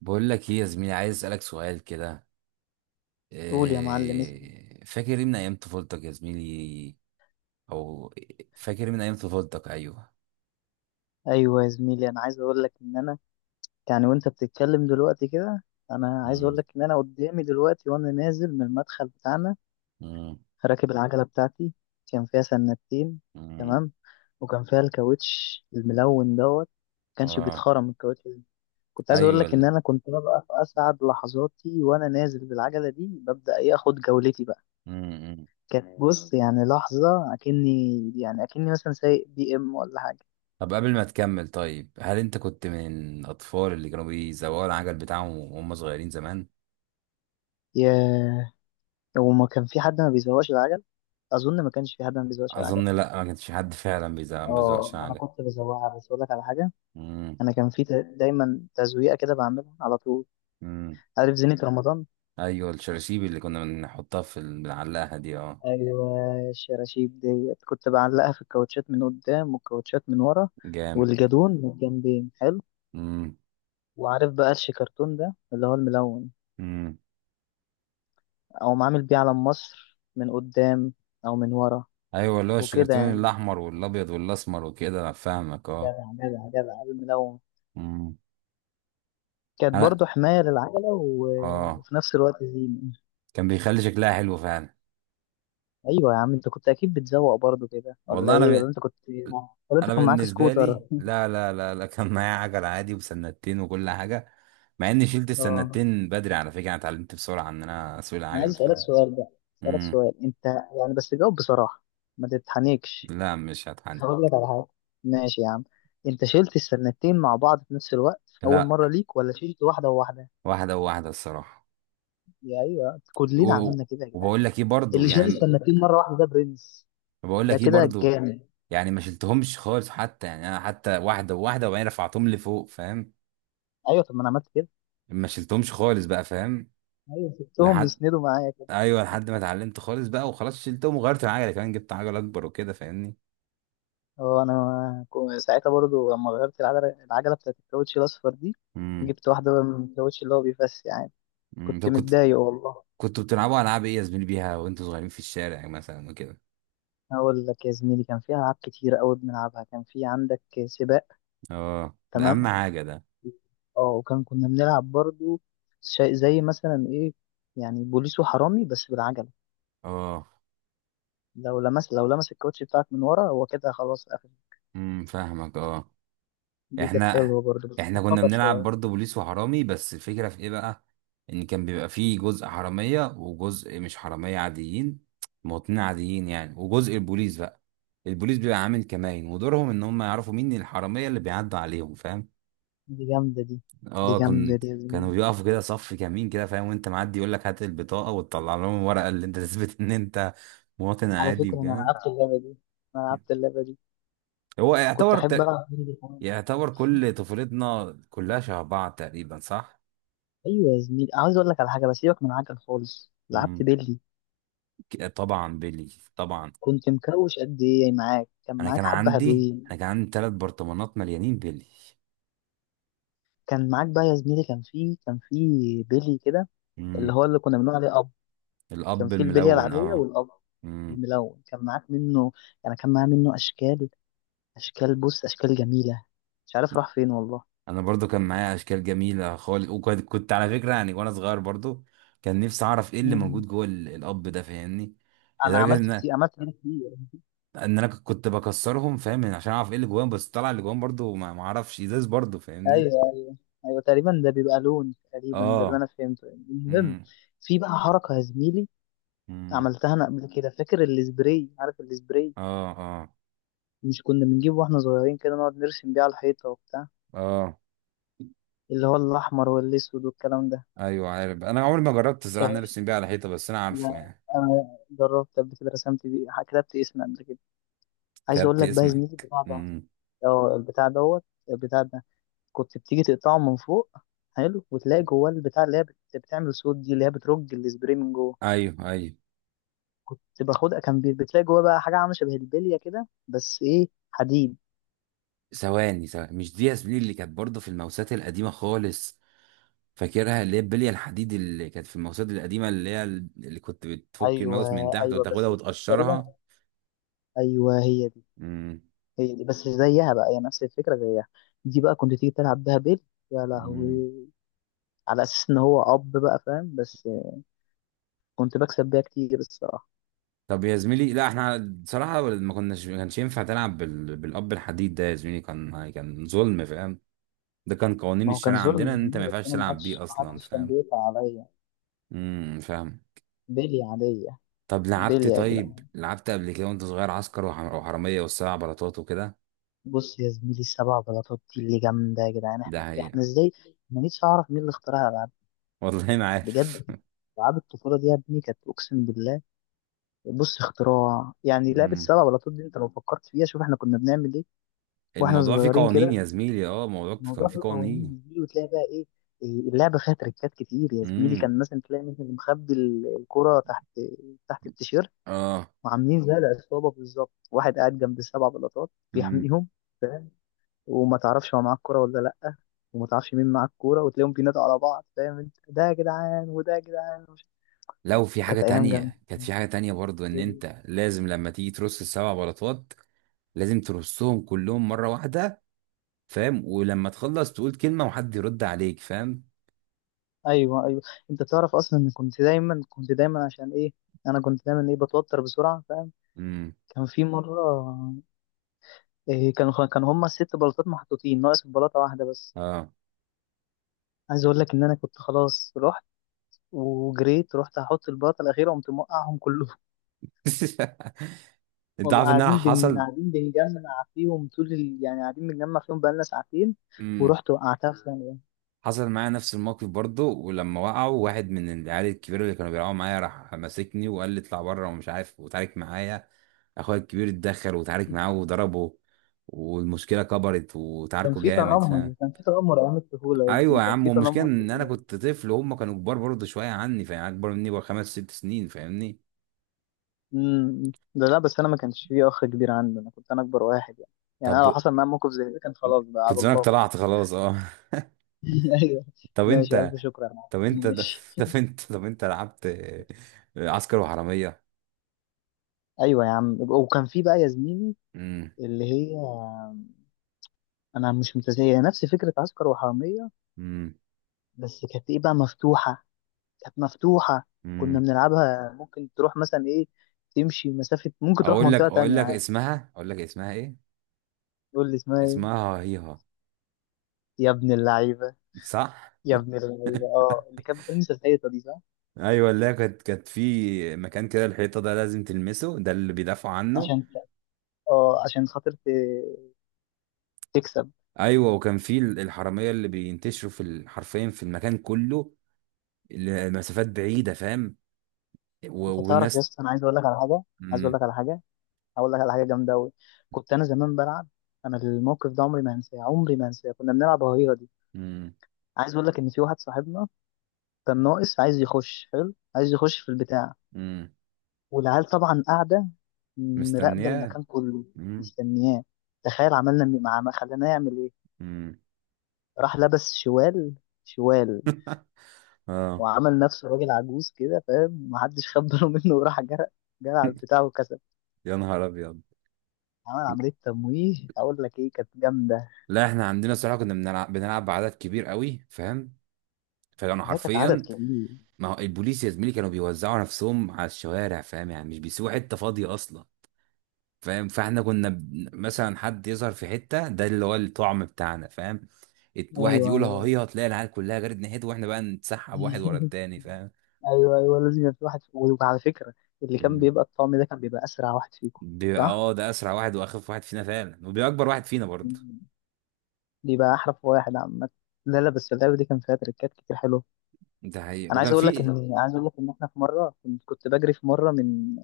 بقول لك ايه يا زميلي، عايز اسالك سؤال كده. قول يا معلم اسمي. إيه فاكر إيه من ايام طفولتك يا زميلي؟ او، فاكر إيه من ايام طفولتك؟ ايوه. ايوه يا زميلي، انا عايز اقول لك ان انا، يعني وانت بتتكلم دلوقتي كده، انا عايز اقول مم. لك ان انا قدامي دلوقتي وانا نازل من المدخل بتاعنا، مم. راكب العجله بتاعتي. كان فيها سنتين. مم. تمام. وكان فيها الكاوتش الملون دوت، ما كانش اه. بيتخرم الكاوتش ده. كنت عايز اقول ايوه لك ان انا كنت ببقى في اسعد لحظاتي وانا نازل بالعجله دي، ببدا ايه، اخد جولتي بقى. مم. مم. كانت بص، يعني لحظه اكني، يعني اكني مثلا سايق بي ام ولا حاجه. طب قبل ما تكمل، طيب هل انت كنت من الاطفال اللي كانوا بيزوقوا العجل بتاعهم وهم صغيرين زمان؟ ياه، هو ما كان في حد ما بيزوقش العجل. اظن ما كانش في حد ما بيزوقش العجل. اظن لا، ما كانش حد فعلا بيزوقش اه، انا العجل. كنت بزوقها بس اقول لك على حاجه. مم. انا كان في دايما تزويقه كده بعملها على طول. مم. عارف زينة رمضان؟ ايوه، الشراشيب اللي كنا بنحطها بنعلقها دي، اه. ايوه، الشراشيب ديت كنت بعلقها في الكاوتشات من قدام والكاوتشات من ورا، جامد. والجدون من الجنبين حلو. مم. وعارف بقى الشيكرتون ده اللي هو الملون؟ مم. او عامل بيه علم مصر من قدام، او من ورا، ايوه، اللي هو وكده الشجرتين يعني. الاحمر والابيض والاسمر وكده، انا فاهمك، اه. جدع جدع جدع الملون، امم. كانت انا، برضه حماية للعجلة اه، وفي نفس الوقت زينة. كان بيخلي شكلها حلو فعلا. أيوة يا عم، أنت كنت أكيد بتزوق برضه كده ولا والله انا إيه؟ ولا ب... أنت كنت ولا أنت انا كان معاك بالنسبه سكوتر؟ لي، لا لا لا لا، كان معايا عجل عادي وسنتين وكل حاجه. مع اني شلت أه. السنتين بدري على فكره، انا اتعلمت بسرعه ان انا اسوق أنا العجل عايز أسألك فعلا. سؤال بقى. أسألك امم. سؤال، أنت يعني بس جاوب بصراحة، ما تتحنكش. لا، مش هتحني. هقول لك على حاجة. ماشي يا عم، أنت شلت السنتين مع بعض في نفس الوقت في أول لا، مرة ليك ولا شلت واحدة وواحدة؟ واحده وواحده الصراحه. يا أيوة كلنا و... عملنا كده يا جدعان. وبقول لك ايه برضو اللي شال يعني السنتين مرة واحدة ده برنس. بقول ده لك ايه كده برضو، جامد. يعني ما شلتهمش خالص حتى، يعني انا حتى واحده وواحده وبعدين رفعتهم لفوق، فاهم. أيوة طب ما أنا عملت كده. ما شلتهمش خالص بقى، فاهم. أيوة، سبتهم لحد، يسندوا معايا. ايوه، لحد ما اتعلمت خالص بقى وخلاص شلتهم، وغيرت العجله كمان، جبت عجله اكبر وكده فاهمني. اه، انا ساعتها برضو لما غيرت العجله، العجله بتاعت الكاوتش الاصفر دي، امم. جبت واحده بقى من الكاوتش اللي هو بيفس يعني. أمم. كنت طب كنت متضايق والله. كنتوا بتلعبوا العاب ايه يا زميلي بيها وانتوا صغيرين في الشارع مثلا وكده؟ اقول لك يا زميلي، كان فيها العاب كتير قوي بنلعبها. كان في عندك سباق. اه، ده اهم تمام. حاجه ده. اه، وكان كنا بنلعب برضو شيء زي مثلا ايه، يعني بوليس وحرامي بس بالعجله. اه. لو لمس، لو لمس الكاوتش بتاعك من ورا، هو كده خلاص قفل. امم، فاهمك، اه. دي كانت احنا حلوه برضو بس احنا كانت كنا خطر بنلعب شويه. برضه بوليس وحرامي، بس الفكرة في ايه بقى؟ ان كان بيبقى فيه جزء حرامية وجزء مش حرامية عاديين، مواطنين عاديين يعني، وجزء البوليس بقى. البوليس بيبقى عامل كمائن، ودورهم ان هم يعرفوا مين الحرامية اللي بيعدوا عليهم، فاهم. دي جامده دي. دي اه، جامده دي يا كانوا زميلي. بيقفوا كده صف كمين كده، فاهم، وانت معدي يقول لك هات البطاقة، وتطلع لهم الورقة اللي انت تثبت ان انت مواطن على عادي فكرة أنا وكده. لعبت اللعبة دي. أنا لعبت اللعبة دي. هو كنت أحب يعتبر ألعب بيلي كمان. يعتبر كل طفولتنا كلها شبه بعض تقريبا، صح؟ أيوة يا زميلي، عاوز أقول لك على حاجة، بس سيبك من عجل خالص، لعبت بيلي. طبعا بيلي، طبعا. كنت مكوش قد إيه معاك؟ كان انا معاك كان حبة عندي انا حلوين. كان عندي ثلاث برطمانات مليانين بيلي. كان معاك بقى يا زميلي، كان في بيلي كده، اللي امم. هو اللي كنا بنقول عليه أب. كان الاب في البلية الملون، العادية اه. والأب امم. الملون. كان معاك منه، يعني كان معاه منه أشكال، أشكال، بص، أشكال جميلة. مش عارف راح فين والله. انا برضو كان معايا اشكال جميله خالص، وكنت على فكره يعني، وانا صغير برضو كان نفسي اعرف ايه اللي مم. موجود جوه الاب ده، فاهمني. أنا لدرجه عملت ان، كتير، عملت كتير. ان انا كنت بكسرهم، فاهم، يعني عشان اعرف ايه اللي جواهم، بس طلع اللي جواهم برضو ما اعرفش، ازاز برضو، فاهمني. ايوه، ايوه، ايوه، تقريبا ده بيبقى لون، تقريبا ده اللي اه. انا فهمته المهم. امم. في بقى حركه يا زميلي امم. عملتها انا قبل كده. فاكر السبراي؟ عارف السبراي؟ اه. اه. مش كنا بنجيبه واحنا صغيرين كده نقعد نرسم بيه على الحيطه وبتاع، اه. اللي هو الاحمر والاسود والكلام ده. ايوه عارف، انا عمري ما جربت الزراعه كان ان انا في- ارسم بيها على حيطه، بس انا عارفه لا، يعني. انا جربت قبل كده، رسمت بيه، كتبت اسمي قبل كده. عايز اقول كتبت لك بقى يا زميلي اسمك، البتاع ده، امم. اه، البتاع دوت، البتاع ده كنت بتيجي تقطعه من فوق، حلو، وتلاقي جواه البتاع اللي هي بتعمل صوت، دي اللي هي بترج السبراي من جوه. ايوه، ايوه. كنت باخدها، كان بتلاقي جواه بقى حاجه عامله شبه البليه كده بس ايه، حديد. ثواني مش دي ياسمين اللي كانت برضه في الموسات القديمه خالص؟ فاكرها اللي هي البليه الحديد اللي كانت في الموسات القديمه، اللي كنت بتفك ايوه، الماوس من تحت ايوه، وتاخدها بس تقريبا. وتقشرها. ايوه، هي دي، امم. هي دي. بس زيها بقى، هي نفس الفكره زيها. دي بقى كنت تيجي تلعب بيها بيل. يا امم. لهوي. على اساس ان هو اب بقى فاهم، بس كنت بكسب بيها كتير الصراحه. طب يا زميلي، لا احنا بصراحه ما كانش ينفع تلعب بالاب الحديد ده يا زميلي، كان ظلم، فاهم. ده كان قوانين ما هو كان الشارع ظلم عندنا ان انت مني، ما بس ينفعش انا ما تلعب بيه حدش ما اصلا، حدش كان فاهم. بيقطع عليا امم، فاهم. بيلي عاديه. طب لعبت بيلي يا طيب جدعان. لعبت قبل كده وانت صغير عسكر وحرامية والسبع بلاطات وكده؟ بص يا زميلي، السبع بلاطات دي اللي جامده يا جدعان. ده احنا هي. احنا ازاي ما نيتش اعرف مين اللي اخترعها. والله ما عارف. بجد. العاب الطفوله دي يا ابني كانت اقسم بالله. بص، اختراع يعني، لعبه مم. سبع بلاطات دي انت لو فكرت فيها، شوف احنا كنا بنعمل ايه واحنا الموضوع فيه صغيرين قوانين كده. يا زميلي، اه، الموضوع كان الموضوع فيه فيه قوانين قوانين. مش دي، وتلاقي بقى ايه. إيه، اللعبه فيها تريكات كتير يا زميلي. امم. كان مثلا تلاقي مثلا مخبي الكره تحت، تحت التيشيرت، اه. وعاملين زي العصابه بالظبط، واحد قاعد جنب السبع بلاطات امم. بيحميهم، وما تعرفش هو معاه الكوره ولا لا، وما تعرفش مين معاه الكوره، وتلاقيهم بينادوا على بعض فاهم انت، ده يا جدعان وده يا جدعان لو في حاجة كانت ايام جامده. تانية كانت في حاجة تانية برضو، ان انت لازم لما تيجي ترص السبع بلاطات لازم ترصهم كلهم مرة واحدة، فاهم، ولما تخلص تقول كلمة وحد يرد عليك، فاهم. ايوه، ايوه، انت تعرف اصلا ان كنت دايما عشان ايه؟ انا كنت دايما ايه، بتوتر بسرعه فاهم. امم. كان في مره، إيه، كان هما ست بلاطات محطوطين، ناقص بلاطه واحده بس. اه. عايز اقول لك ان انا كنت خلاص، رحت وجريت، رحت احط البلاطه الاخيره، قمت موقعهم كلهم. انت والله عارف ان انا قاعدين حصل قاعدين بنجمع فيهم طول يعني قاعدين بنجمع فيهم بقالنا ساعتين، ورحت وقعتها في ثانيه. حصل معايا نفس الموقف برضه، ولما وقعوا واحد من العيال الكبيرة اللي كانوا بيلعبوا معايا راح ماسكني وقال لي اطلع بره ومش عارف، وتعارك معايا. اخويا الكبير اتدخل وتعارك معاه وضربه، والمشكلة كبرت كان وتعاركوا في جامد، فاهم. تنمر، كان في تنمر ايام الطفوله، ايوه يعني يا كان عم، في والمشكلة تنمر كتير. ان انا كنت طفل وهم كانوا كبار برضه شوية عني، فاهم، يعني اكبر مني بخمس ست سنين، فاهمني. امم، ده لا، بس انا ما كانش فيه اخ كبير عندي، انا كنت انا اكبر واحد يعني. يعني طب انا لو حصل معايا موقف زي ده، كان خلاص بقى كنت على زمانك الله بقى. طلعت خلاص، اه. ايوه. طب ماشي، انت الف شكر يا معلم، طب أنا انت ماشي. طب انت لعبت عسكر وحرامية. ايوه يا عم، وكان في بقى يا زميلي امم. اللي هي، انا مش متزايه نفس فكره عسكر وحراميه، بس كانت ايه بقى، مفتوحه، كانت مفتوحه. كنا امم. بنلعبها ممكن تروح مثلا ايه، تمشي مسافه، ممكن تروح اقول لك منطقه اقول تانية لك يعني. اسمها اقول لك اسمها ايه؟ تقول لي اسمها ايه؟ اسمها هيها. يا ابن اللعيبه. صح. يا ابن اللعيبه، اه، اللي كانت بتلمس الحيطه دي، صح؟ ايوه، اللي هي كانت في مكان كده، الحيطه ده لازم تلمسه، ده اللي بيدافعوا عنه. عشان، اه، عشان خاطر تكسب. ايوه، وكان في الحراميه اللي بينتشروا حرفيا في المكان كله، المسافات بعيده فاهم، انت تعرف يا والناس. اسطى، انا عايز اقول لك على حاجه، عايز اقول امم. لك على حاجه. هقول لك على حاجه جامده قوي. كنت انا زمان بلعب، انا الموقف ده عمري ما هنساه، عمري ما هنساه. كنا بنلعب هريره دي. امم. عايز اقول لك ان في واحد صاحبنا كان ناقص، عايز يخش حلو، عايز يخش في البتاع. امم. والعيال طبعا قاعده مراقبه مستنياه. المكان كله، امم. مستنياه. تخيل عملنا مع، خلينا يعمل ايه. امم. راح لبس شوال، شوال، اه. وعمل نفسه راجل عجوز كده فاهم، محدش خد باله منه، وراح جرى. جرى على البتاع وكسب. يا نهار ابيض. عمل عملية تمويه، أقول لك إيه كانت جامدة. لا احنا عندنا الصراحه كنا بنلعب بعدد كبير قوي، فاهم، فكانوا هي كانت عدد حرفيا. كبير. ما هو البوليس يا زميلي كانوا بيوزعوا نفسهم على الشوارع، فاهم، يعني مش بيسيبوا حته فاضيه اصلا، فاهم. فاحنا كنا مثلا حد يظهر في حته، ده اللي هو الطعم بتاعنا، فاهم، واحد أيوه، يقول ها، أيوه. هي هتلاقي العيال كلها جرت ناحيته واحنا بقى نتسحب واحد ورا التاني، فاهم. أيوه، أيوه، لازم يبقى في واحد. وعلى فكرة، اللي كان مم. بيبقى الطعم ده كان بيبقى أسرع واحد فيكم، بيبقى صح؟ اه، ده اسرع واحد واخف واحد فينا فعلا، وبيبقى اكبر واحد فينا برضه. مم. بيبقى أحرف واحد عامة. لا، لا، بس اللعبة دي كان فيها تريكات كتير حلوة. ده حقيقة، أنا عايز وكان أقول لك في. إن، عايز أقول لك إن إحنا في مرة، كنت بجري في مرة من،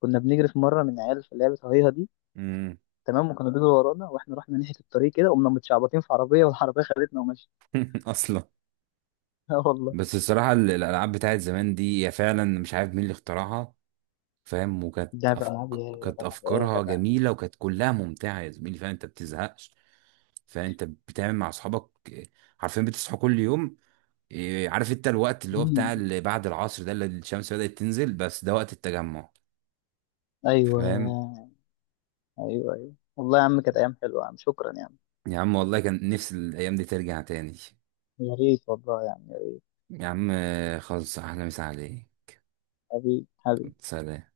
كنا بنجري في مرة من عيال في لعبة هيها دي. مم. تمام. وكانوا بيجروا ورانا، وإحنا رحنا ناحية الطريق كده، قمنا متشعبطين في عربية والعربية خدتنا ومشيت. اصلا. آه والله. بس الصراحه الالعاب بتاعت زمان دي هي فعلا مش عارف مين اللي اخترعها، فاهم، لعبة ألعاب يا كانت جدع إيه يا افكارها جدع. جميله وكانت كلها ممتعه يا زميلي، فاهم، انت بتزهقش. فانت بتعمل مع اصحابك إيه، عارفين بتصحوا كل يوم إيه، عارف انت الوقت اللي هو بتاع مم. اللي بعد العصر ده اللي الشمس بدأت تنزل، بس ده وقت التجمع، ايوه، فاهم. ايوه، ايوه والله يا عم، كانت ايام حلوه يا عم، شكرا يا عم. يا عم والله كان نفسي الايام دي ترجع تاني يا ريت والله يا عم، يا ريت. يا عم، آه، خلص احلى مسا عليك. حبيبي، حبيبي. سلام.